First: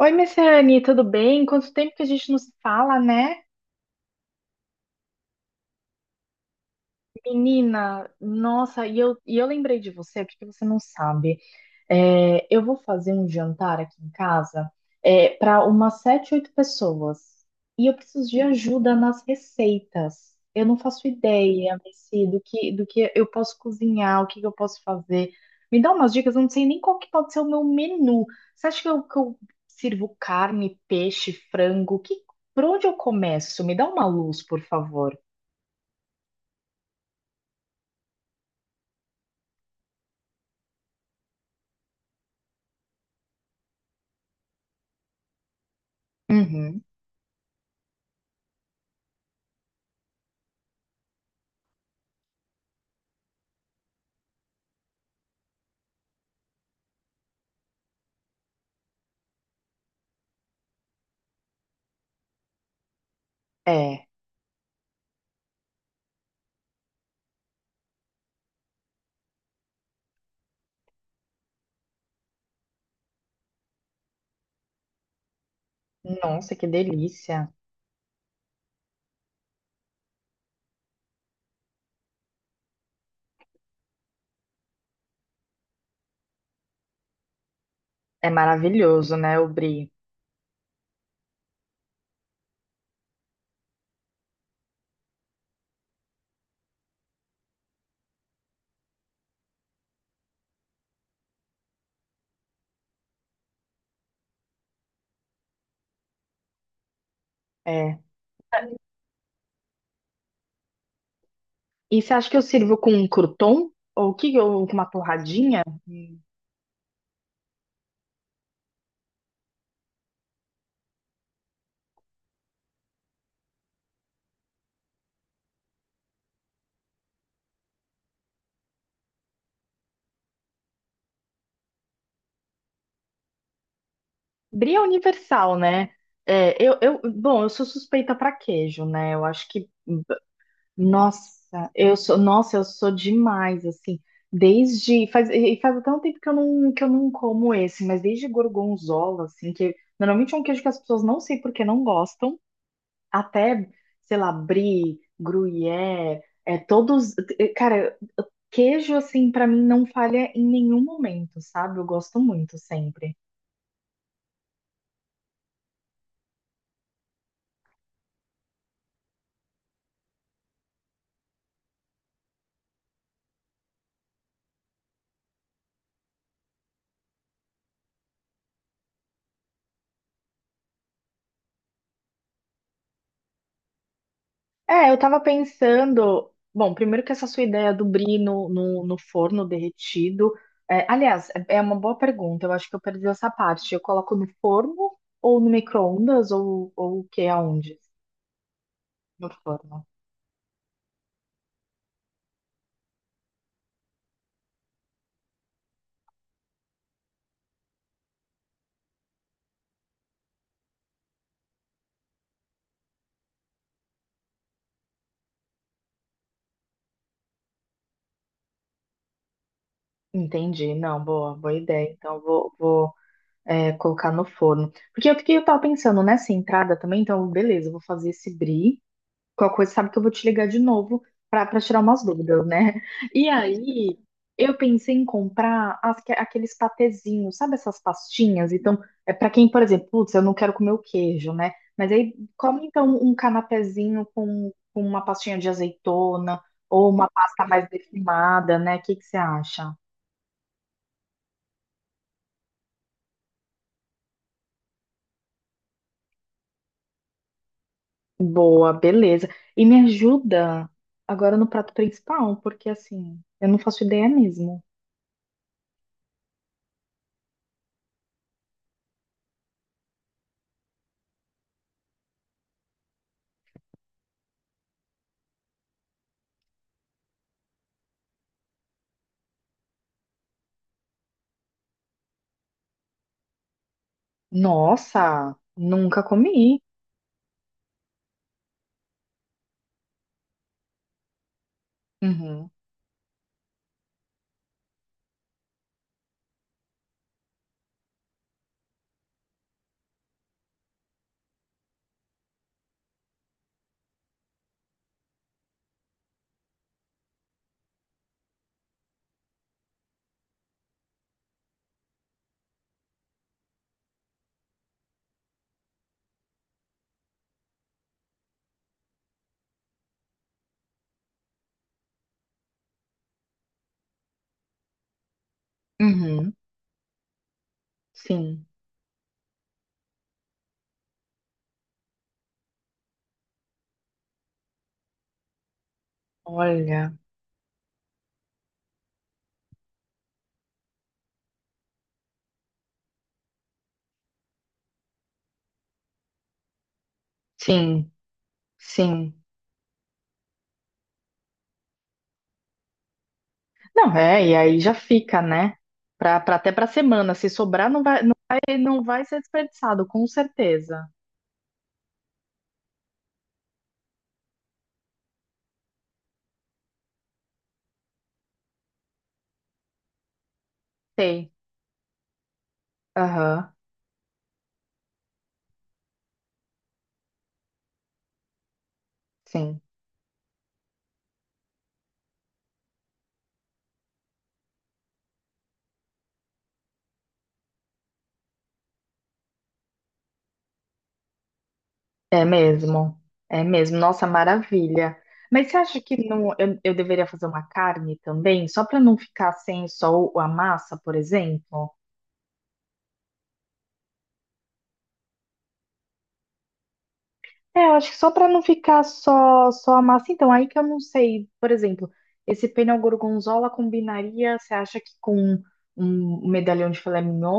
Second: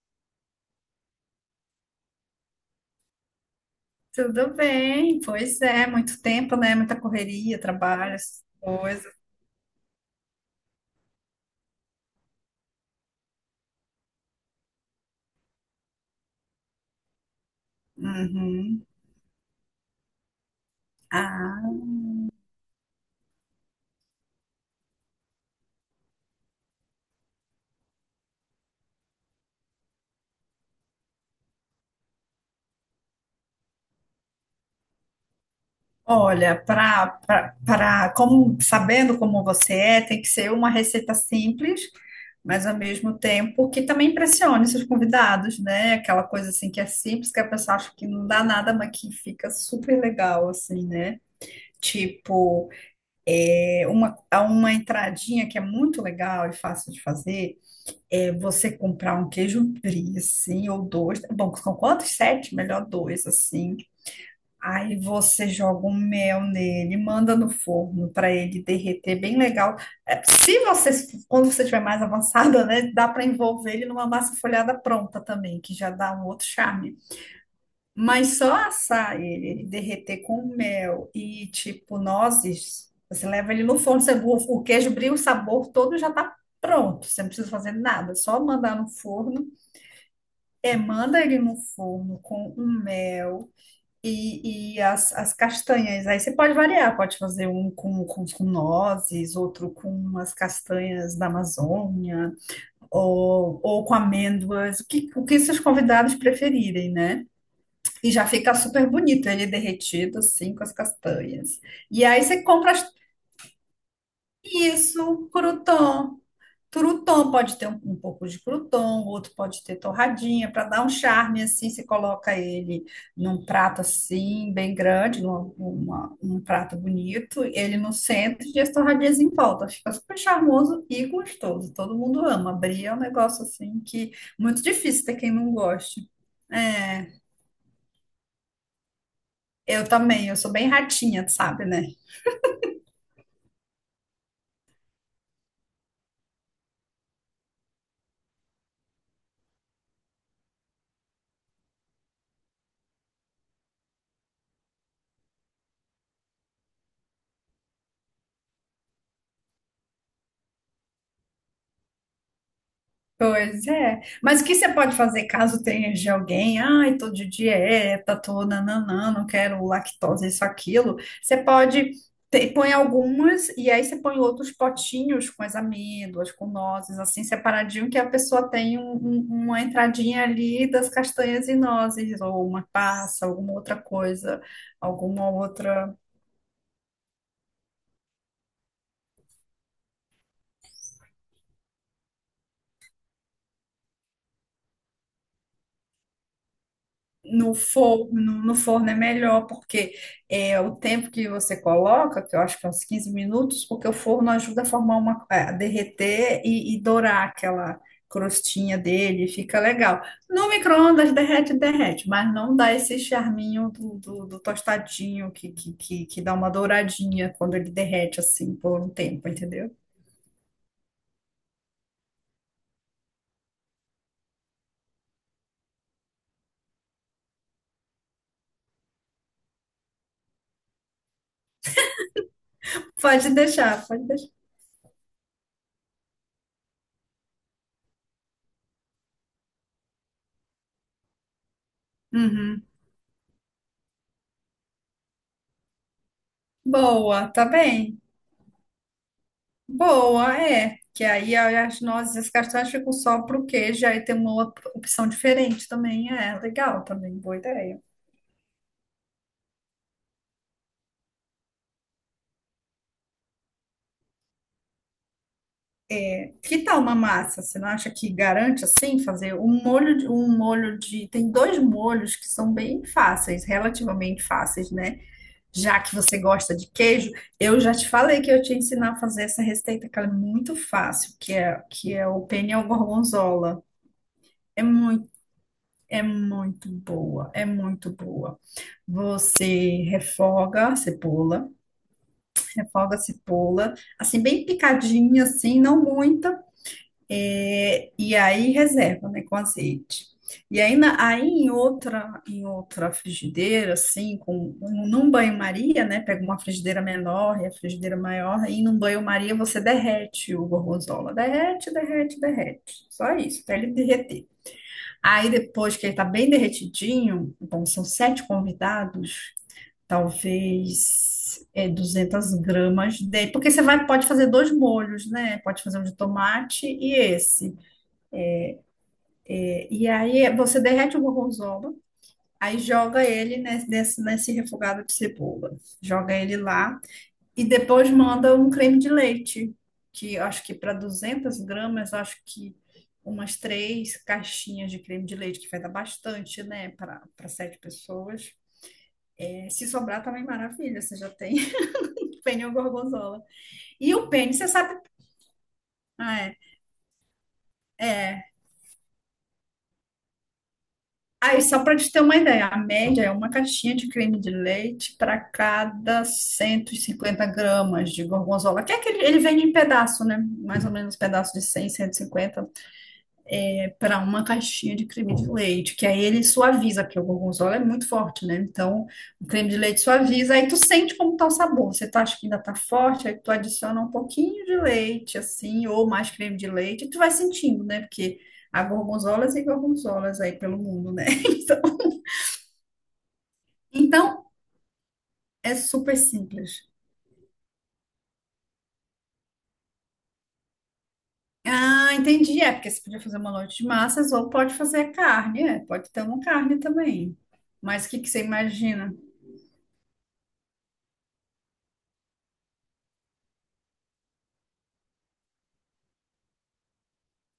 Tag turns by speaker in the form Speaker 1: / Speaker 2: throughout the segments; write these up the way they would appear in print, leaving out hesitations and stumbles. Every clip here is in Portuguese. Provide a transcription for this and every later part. Speaker 1: Oi, Messiane, tudo bem? Quanto tempo que a gente não se fala, né?
Speaker 2: Tudo bem, pois é, muito tempo, né? Muita correria,
Speaker 1: Menina,
Speaker 2: trabalho, essas
Speaker 1: nossa, e
Speaker 2: coisas.
Speaker 1: eu, e eu lembrei de você, porque você não sabe. É, eu vou fazer um jantar aqui em casa, para umas sete, oito pessoas. E eu preciso de
Speaker 2: Uhum.
Speaker 1: ajuda nas receitas. Eu não faço
Speaker 2: Ah,
Speaker 1: ideia, Messi, do que eu posso cozinhar, o que que eu posso fazer. Me dá umas dicas, eu não sei nem qual que pode ser o meu menu. Você acha que que eu sirvo carne, peixe, frango? Por onde eu começo? Me dá uma luz, por favor.
Speaker 2: olha, para como sabendo como você é, tem que ser uma receita simples, mas ao mesmo tempo que também impressione seus convidados, né? Aquela coisa assim que
Speaker 1: Uhum.
Speaker 2: é simples, que a pessoa acha que não dá nada, mas que fica super legal, assim, né? Tipo, há uma entradinha que é muito legal e fácil de fazer é você comprar um queijo brie, assim, ou dois. Bom, são quantos? Sete? Melhor dois, assim.
Speaker 1: É.
Speaker 2: Aí você joga um mel nele, manda no forno para ele derreter bem legal. É, se você, quando você estiver mais avançada, né, dá para envolver ele numa massa folhada pronta também, que já dá um outro
Speaker 1: Nossa, que
Speaker 2: charme.
Speaker 1: delícia.
Speaker 2: Mas só assar ele, ele derreter com mel e tipo nozes, você leva ele no forno, você, o queijo brie, o sabor todo já tá pronto. Você não precisa fazer nada,
Speaker 1: É
Speaker 2: só mandar no
Speaker 1: maravilhoso, né, o
Speaker 2: forno.
Speaker 1: brie?
Speaker 2: É, manda ele no forno com um mel e as castanhas. Aí você pode variar, pode fazer um com, com nozes, outro com umas castanhas da Amazônia, ou com amêndoas, o que seus convidados preferirem, né?
Speaker 1: É.
Speaker 2: E já fica super bonito ele derretido, assim, com as castanhas.
Speaker 1: E
Speaker 2: E
Speaker 1: você
Speaker 2: aí
Speaker 1: acha que eu
Speaker 2: você compra
Speaker 1: sirvo com um crouton? Ou com uma
Speaker 2: isso,
Speaker 1: torradinha? Hum.
Speaker 2: crouton. Crouton pode ter um, um pouco de crouton, outro pode ter torradinha, para dar um charme, assim, você coloca ele num prato, assim, bem grande, um prato bonito, ele no centro e as torradinhas em volta. Fica super charmoso e gostoso. Todo mundo ama. Brie é um negócio, assim, que muito
Speaker 1: Brie é
Speaker 2: difícil ter quem não
Speaker 1: universal, né?
Speaker 2: goste.
Speaker 1: É, eu,
Speaker 2: É,
Speaker 1: bom, eu sou suspeita para queijo, né? Eu acho que
Speaker 2: eu também, eu sou bem ratinha, sabe, né?
Speaker 1: nossa, eu sou demais, assim. E faz até um tempo que eu não como esse, mas desde gorgonzola, assim, que normalmente é um queijo que as pessoas não sei por que não gostam. Até, sei lá, brie, gruyère, é todos, cara, queijo assim pra mim não falha em nenhum momento, sabe? Eu gosto muito sempre.
Speaker 2: Pois é. Mas o que você pode fazer caso tenha de alguém? Ai, tô de dieta, tô nananã, não quero lactose, isso, aquilo. Você pode. Põe algumas e aí você põe outros potinhos com as amêndoas, com nozes, assim, separadinho, que a pessoa tem uma entradinha ali das castanhas e nozes, ou uma passa, alguma outra coisa,
Speaker 1: É, eu tava
Speaker 2: alguma outra.
Speaker 1: pensando, bom, primeiro que essa sua ideia do brie no forno derretido, é, aliás, é uma boa pergunta, eu acho que eu perdi essa parte. Eu coloco no forno ou no micro-ondas ou o que
Speaker 2: No
Speaker 1: aonde?
Speaker 2: forno, no forno é
Speaker 1: No
Speaker 2: melhor,
Speaker 1: forno.
Speaker 2: porque é o tempo que você coloca, que eu acho que é uns 15 minutos, porque o forno ajuda a formar uma, é, a derreter e dourar aquela crostinha dele, fica legal. No micro-ondas derrete, derrete, mas não dá esse charminho do tostadinho que dá uma douradinha quando ele derrete assim por um tempo, entendeu?
Speaker 1: Entendi, não, boa, boa ideia. Então vou colocar no forno. Porque que eu tava pensando nessa entrada também, então, beleza, eu vou fazer esse brie. Qualquer coisa, sabe que eu vou te ligar de novo pra tirar umas dúvidas, né? E
Speaker 2: Pode deixar,
Speaker 1: aí,
Speaker 2: pode deixar.
Speaker 1: eu pensei em comprar aqueles patezinhos, sabe essas pastinhas? Então, é para quem, por exemplo, putz, eu não quero comer o queijo, né? Mas aí,
Speaker 2: Uhum.
Speaker 1: come então um canapézinho com uma pastinha de azeitona ou uma
Speaker 2: Boa, tá
Speaker 1: pasta mais
Speaker 2: bem.
Speaker 1: defumada, né? O que que você acha?
Speaker 2: Boa, é. Que aí as nozes e as castanhas ficam só pro queijo, aí tem uma outra opção diferente também. É legal também, boa ideia.
Speaker 1: Boa, beleza. E me ajuda agora no prato principal, porque assim, eu não faço ideia mesmo.
Speaker 2: Que tal uma massa? Você não acha que garante assim fazer um molho de. Tem dois molhos que são bem fáceis, relativamente fáceis, né? Já que você gosta de queijo, eu já te falei que eu te ensinar a fazer essa receita, que ela é muito fácil, que é o penne ao gorgonzola. É muito,
Speaker 1: Nossa,
Speaker 2: é
Speaker 1: nunca comi.
Speaker 2: muito boa, é muito boa. Você
Speaker 1: Uhum,
Speaker 2: refoga a cebola, assim, bem picadinha, assim, não muita, e aí reserva, né, com azeite. E aí, aí em outra frigideira, assim, num banho-maria, né, pega uma frigideira menor e a frigideira maior, aí num banho-maria você derrete o gorgonzola, derrete, derrete, derrete, só isso, até ele derreter. Aí depois que ele tá bem derretidinho, bom, são sete convidados, talvez 200 gramas dele, porque você vai, pode fazer dois molhos, né? Pode fazer um de
Speaker 1: uhum,
Speaker 2: tomate e esse.
Speaker 1: sim.
Speaker 2: E aí você derrete o gorgonzola, aí joga ele nesse refogado de cebola, joga ele lá
Speaker 1: Olha,
Speaker 2: e depois manda um creme de leite, que eu acho que para 200 gramas, eu acho que umas três caixinhas de creme de leite, que vai dar bastante, né, para sete
Speaker 1: sim,
Speaker 2: pessoas.
Speaker 1: sim.
Speaker 2: Se sobrar também maravilha, você já tem, tem o gorgonzola. E
Speaker 1: Não,
Speaker 2: o
Speaker 1: é, e
Speaker 2: pênis, você
Speaker 1: aí já
Speaker 2: sabe.
Speaker 1: fica, né? Pra,
Speaker 2: Ah,
Speaker 1: pra,
Speaker 2: é.
Speaker 1: até pra semana. Se sobrar, não vai ser desperdiçado, com certeza.
Speaker 2: Aí, só para te ter uma ideia, a média é uma caixinha de creme de leite para cada 150 gramas de gorgonzola, que é aquele, ele vem em pedaço, né? Mais ou menos
Speaker 1: Sei.
Speaker 2: pedaço de cem cento e cinquenta
Speaker 1: Aham,
Speaker 2: para uma caixinha de creme de leite, que aí ele suaviza, porque o gorgonzola é muito forte, né? Então, o creme de
Speaker 1: sim.
Speaker 2: leite suaviza, aí tu sente como tá o sabor. Você tá, acha que ainda tá forte, aí tu adiciona um pouquinho de leite, assim, ou mais creme de leite, e tu vai sentindo, né? Porque há gorgonzolas e gorgonzolas aí pelo mundo, né? Então,
Speaker 1: É mesmo, é mesmo. Nossa,
Speaker 2: então
Speaker 1: maravilha. Mas
Speaker 2: é
Speaker 1: você acha que
Speaker 2: super
Speaker 1: não, eu,
Speaker 2: simples.
Speaker 1: eu deveria fazer uma carne também, só para não ficar sem só a massa, por exemplo?
Speaker 2: Ah, entendi. É, porque você podia fazer uma noite de massas ou pode fazer carne, é, pode ter uma carne também.
Speaker 1: É, eu
Speaker 2: Mas
Speaker 1: acho
Speaker 2: o
Speaker 1: que
Speaker 2: que que
Speaker 1: só
Speaker 2: você
Speaker 1: para não ficar
Speaker 2: imagina?
Speaker 1: só, só a massa. Então, aí que eu não sei, por exemplo, esse pênel gorgonzola combinaria, você acha que com um medalhão de filé mignon,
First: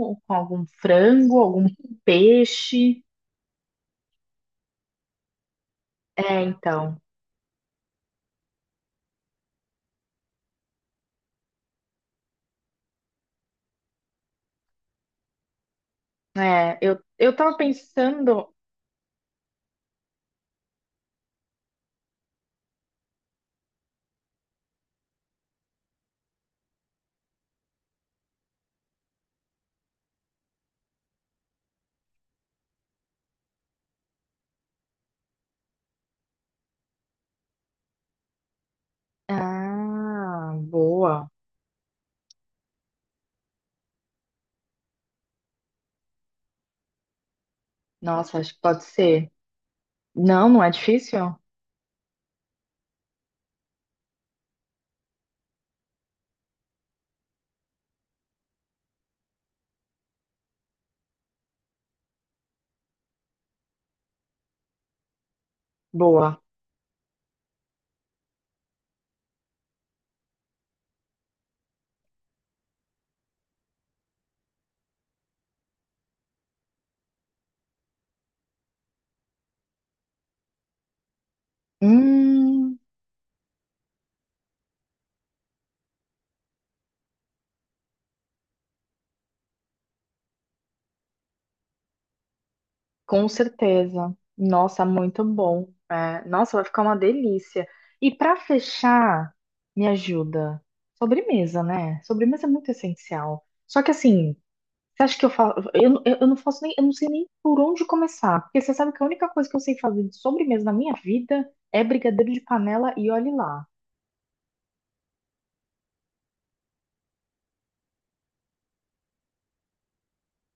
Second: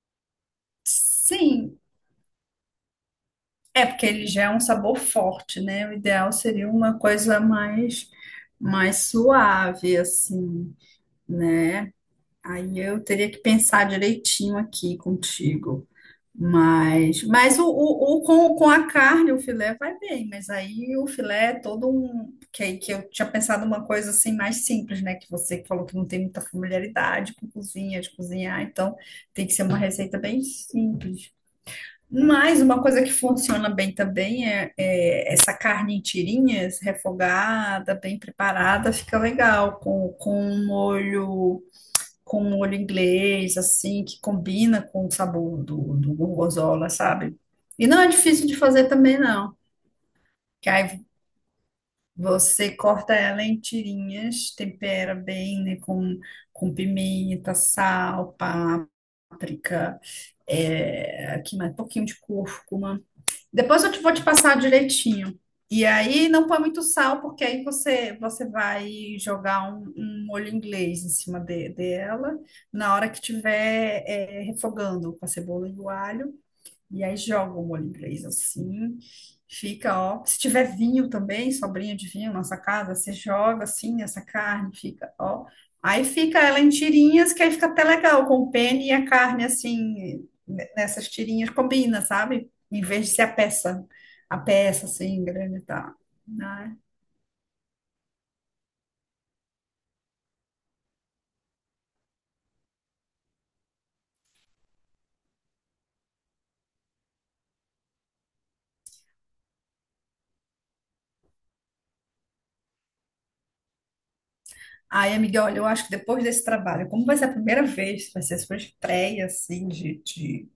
Speaker 1: ou com algum frango, algum
Speaker 2: Sim,
Speaker 1: peixe?
Speaker 2: Porque ele já é um sabor forte, né? O ideal
Speaker 1: É,
Speaker 2: seria
Speaker 1: então.
Speaker 2: uma coisa mais, mais suave, assim, né? Aí eu teria que pensar direitinho aqui contigo.
Speaker 1: É, eu,
Speaker 2: Mas,
Speaker 1: eu tava
Speaker 2: mas o, o, o-
Speaker 1: pensando.
Speaker 2: com, com a carne, o filé vai bem, mas aí o filé é todo um. Que, aí que eu tinha pensado uma coisa assim mais simples, né? Que você falou que não tem muita familiaridade com cozinha, de cozinhar, então tem que ser uma receita bem simples. Mas uma coisa que funciona bem também é, é essa carne em tirinhas, refogada, bem preparada, fica legal
Speaker 1: Ah, boa.
Speaker 2: com um molho inglês, assim, que combina com o sabor do gorgonzola, sabe? E não é
Speaker 1: Nossa,
Speaker 2: difícil
Speaker 1: acho
Speaker 2: de
Speaker 1: que pode
Speaker 2: fazer também,
Speaker 1: ser.
Speaker 2: não.
Speaker 1: Não, não é
Speaker 2: Que aí
Speaker 1: difícil?
Speaker 2: você corta ela em tirinhas, tempera bem, né, com pimenta, sal, páprica, aqui mais um pouquinho de cúrcuma. Depois eu te vou te passar direitinho. E aí
Speaker 1: Boa.
Speaker 2: não põe muito sal, porque aí você, você vai jogar um molho inglês em cima dela na hora que tiver refogando com a cebola e o alho. E aí joga o molho inglês assim, fica, ó. Se tiver vinho também, sobrinho de vinho na
Speaker 1: Hum,
Speaker 2: sacada, você joga assim essa carne, fica, ó. Aí fica ela em tirinhas, que aí fica até legal, com o pene e a carne assim, nessas tirinhas combina, sabe? Em vez de ser
Speaker 1: com certeza.
Speaker 2: a
Speaker 1: Nossa,
Speaker 2: peça
Speaker 1: muito
Speaker 2: assim, grande e
Speaker 1: bom.
Speaker 2: tal.
Speaker 1: É, nossa, vai
Speaker 2: Né?
Speaker 1: ficar uma delícia. E para fechar, me ajuda. Sobremesa, né? Sobremesa é muito essencial. Só que assim, você acha que eu faço. Eu não faço nem. Eu não sei nem por onde começar. Porque você sabe que a única coisa que eu sei fazer de sobremesa na minha vida é brigadeiro de panela e olhe lá.
Speaker 2: Aí, amiga, olha, eu acho que depois desse trabalho, como vai ser a primeira vez, vai ser a sua estreia, assim,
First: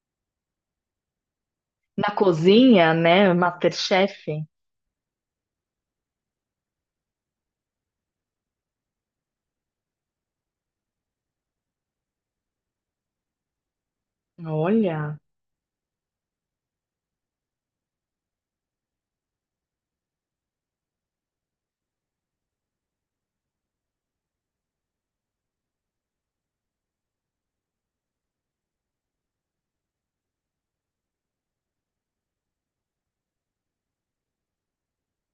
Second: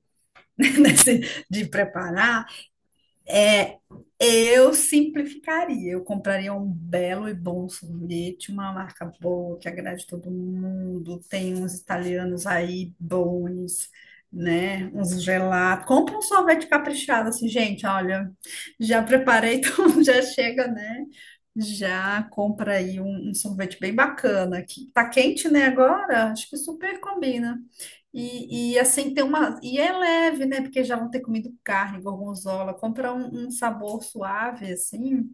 Speaker 2: de
Speaker 1: Na
Speaker 2: preparar,
Speaker 1: cozinha, né? MasterChef.
Speaker 2: eu simplificaria, eu compraria um belo e bom sorvete, uma marca boa que agrade todo mundo. Tem uns italianos aí bons, né?
Speaker 1: Olha.
Speaker 2: Uns gelato. Compra um sorvete caprichado, assim, gente. Olha, já preparei, então já chega, né? Já compra aí um sorvete bem bacana. Que tá quente, né? Agora, acho que super combina. Assim tem uma. E é leve, né? Porque já vão ter comido carne, gorgonzola. Compra um sabor suave, assim,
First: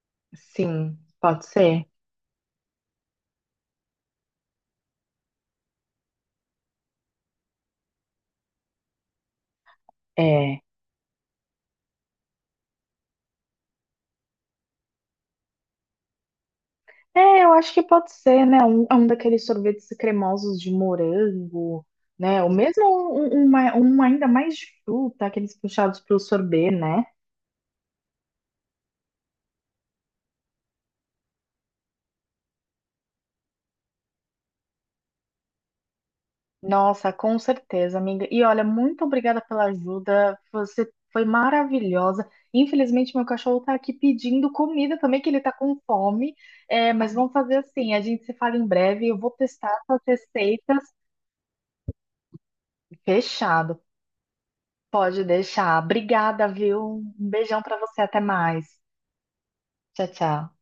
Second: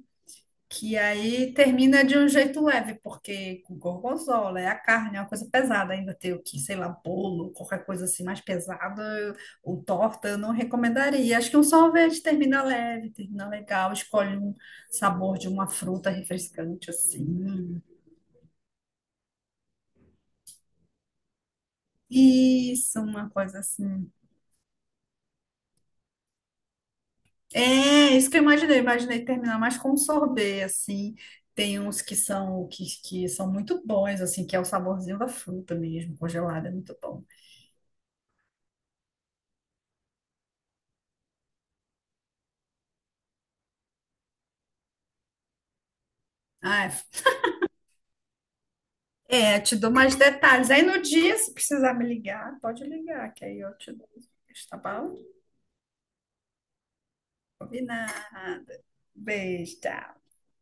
Speaker 2: que
Speaker 1: Sim, pode
Speaker 2: aí
Speaker 1: ser.
Speaker 2: termina de um jeito leve, porque com gorgonzola é a carne, é uma coisa pesada. Ainda ter o que, sei lá, bolo, qualquer coisa assim mais pesada, ou torta, eu não
Speaker 1: É.
Speaker 2: recomendaria. Acho que um sorvete termina leve, termina legal. Escolhe um sabor de uma fruta refrescante,
Speaker 1: É, eu acho
Speaker 2: assim.
Speaker 1: que pode ser, né? É um daqueles sorvetes cremosos de morango, né? Ou mesmo
Speaker 2: Isso, uma
Speaker 1: um, um,
Speaker 2: coisa
Speaker 1: ma- um
Speaker 2: assim.
Speaker 1: ainda mais de fruta, aqueles puxados para o sorbet, né?
Speaker 2: É, isso que eu imaginei. Eu imaginei terminar mais com um sorbet, assim. Tem uns que são que são muito bons, assim, que é o saborzinho da fruta mesmo, congelada, é muito
Speaker 1: Nossa,
Speaker 2: bom.
Speaker 1: com certeza, amiga. E olha, muito obrigada pela ajuda. Você foi maravilhosa. Infelizmente, meu cachorro tá aqui pedindo comida também, que ele tá com fome.
Speaker 2: Ah,
Speaker 1: É, mas vamos fazer assim: a gente se fala em breve. Eu vou
Speaker 2: é, te
Speaker 1: testar
Speaker 2: dou
Speaker 1: suas
Speaker 2: mais detalhes.
Speaker 1: receitas.
Speaker 2: Aí no dia, se precisar me ligar, pode ligar, que aí eu
Speaker 1: Fechado.
Speaker 2: te dou. Tá bom?
Speaker 1: Pode deixar. Obrigada, viu? Um beijão pra você. Até mais.
Speaker 2: Combinado. Beijo,
Speaker 1: Tchau,
Speaker 2: tchau.
Speaker 1: tchau.